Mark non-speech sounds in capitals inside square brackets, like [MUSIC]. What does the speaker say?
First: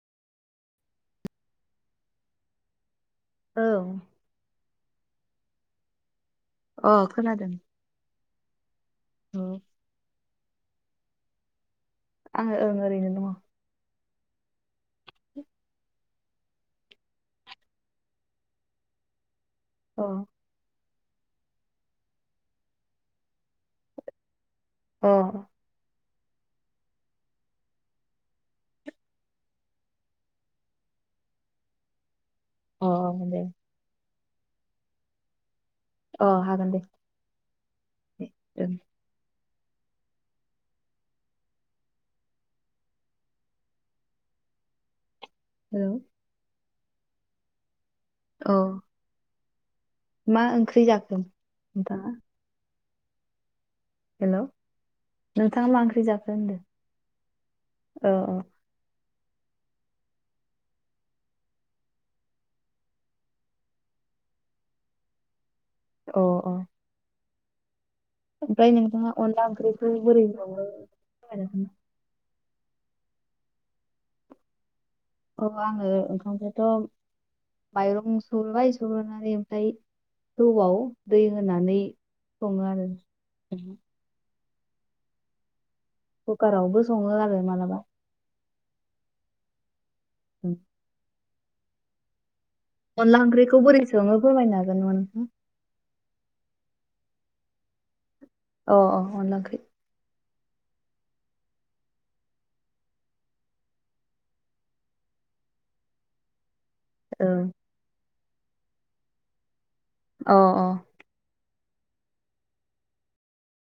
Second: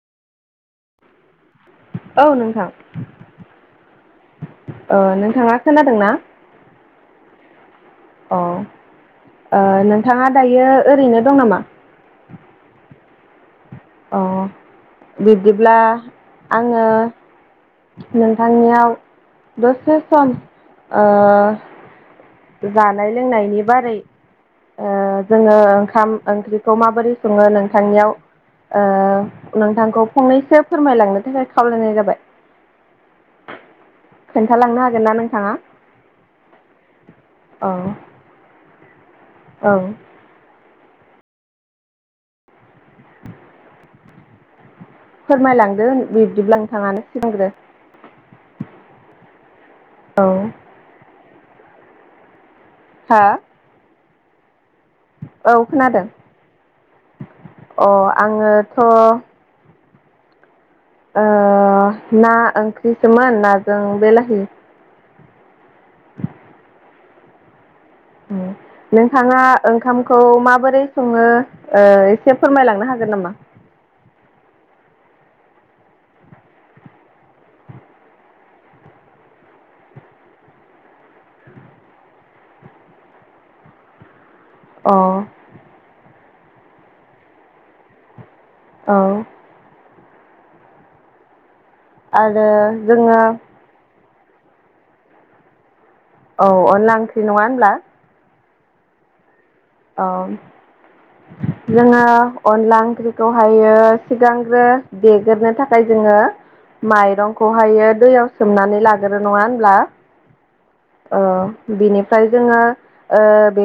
औ नोंथां औ ओ नोंथाङा खोनादों ना? अ खोनादों अ औ ओ नोंथाङा दायो ओरैनो दं नामा? आं ओं ओरैनो दङ। अ बिदिब्ला आङो नोंथांनियाव दसे सम ओ जानाय लोंनायनि बारै आ अ जोङो ओंखाम ओंख्रिखौ माबोरै सङो नोंथांनियाव ओ नोंथांखौ फंनैसो फोरमायलांनो थाखाय खावलायनाय जाबाय अ दे खोन्थालांनो हागोन ना नोंथाङा अ हागोन दे [INAUDIBLE] औ औ [INAUDIBLE] फोरमायलांदो हेलौ बिब्दिब्ला नोथाङानो सिगांग्रो औ औ मा ओंख्रि जाखो दा [INAUDIBLE] हा हेल' औ खोनादों अ औ आङोथ' ओ ना ओंख्रिसोमोन नाजों बेलाहि अ अ नोंथाङा अनला ओंख्रिखौ ओंखामखौ बोरै सङो माबोरै सङो ओ एसे फोरमायलांनो हागोन नामा औ आङो ओंखामखौथ' बाइरं सुरग्रोबाय सुरग्रोना इनिफाय थौआव दै होनानै सङो आरो औ कुकारावबो सङो आरो मालाबा औ [INAUDIBLE] आरो अनला जोङो [UNINTELLIGIBLE] फोरमायनो हागोन नामा नोंथां [INAUDIBLE] औ अनला ओंख्रि नङा होनब्ला अ अ अनला ओंख्रि औ जोङो अनला ओंख्रिखौहायो सिगांग्रो देग्रो थाखाय जों जोङो माइरंखौहायो दैयाव सोमनानै लाग्रो नङा होनब्ला अ अ ओ बिनिफ्राय जोङो ओ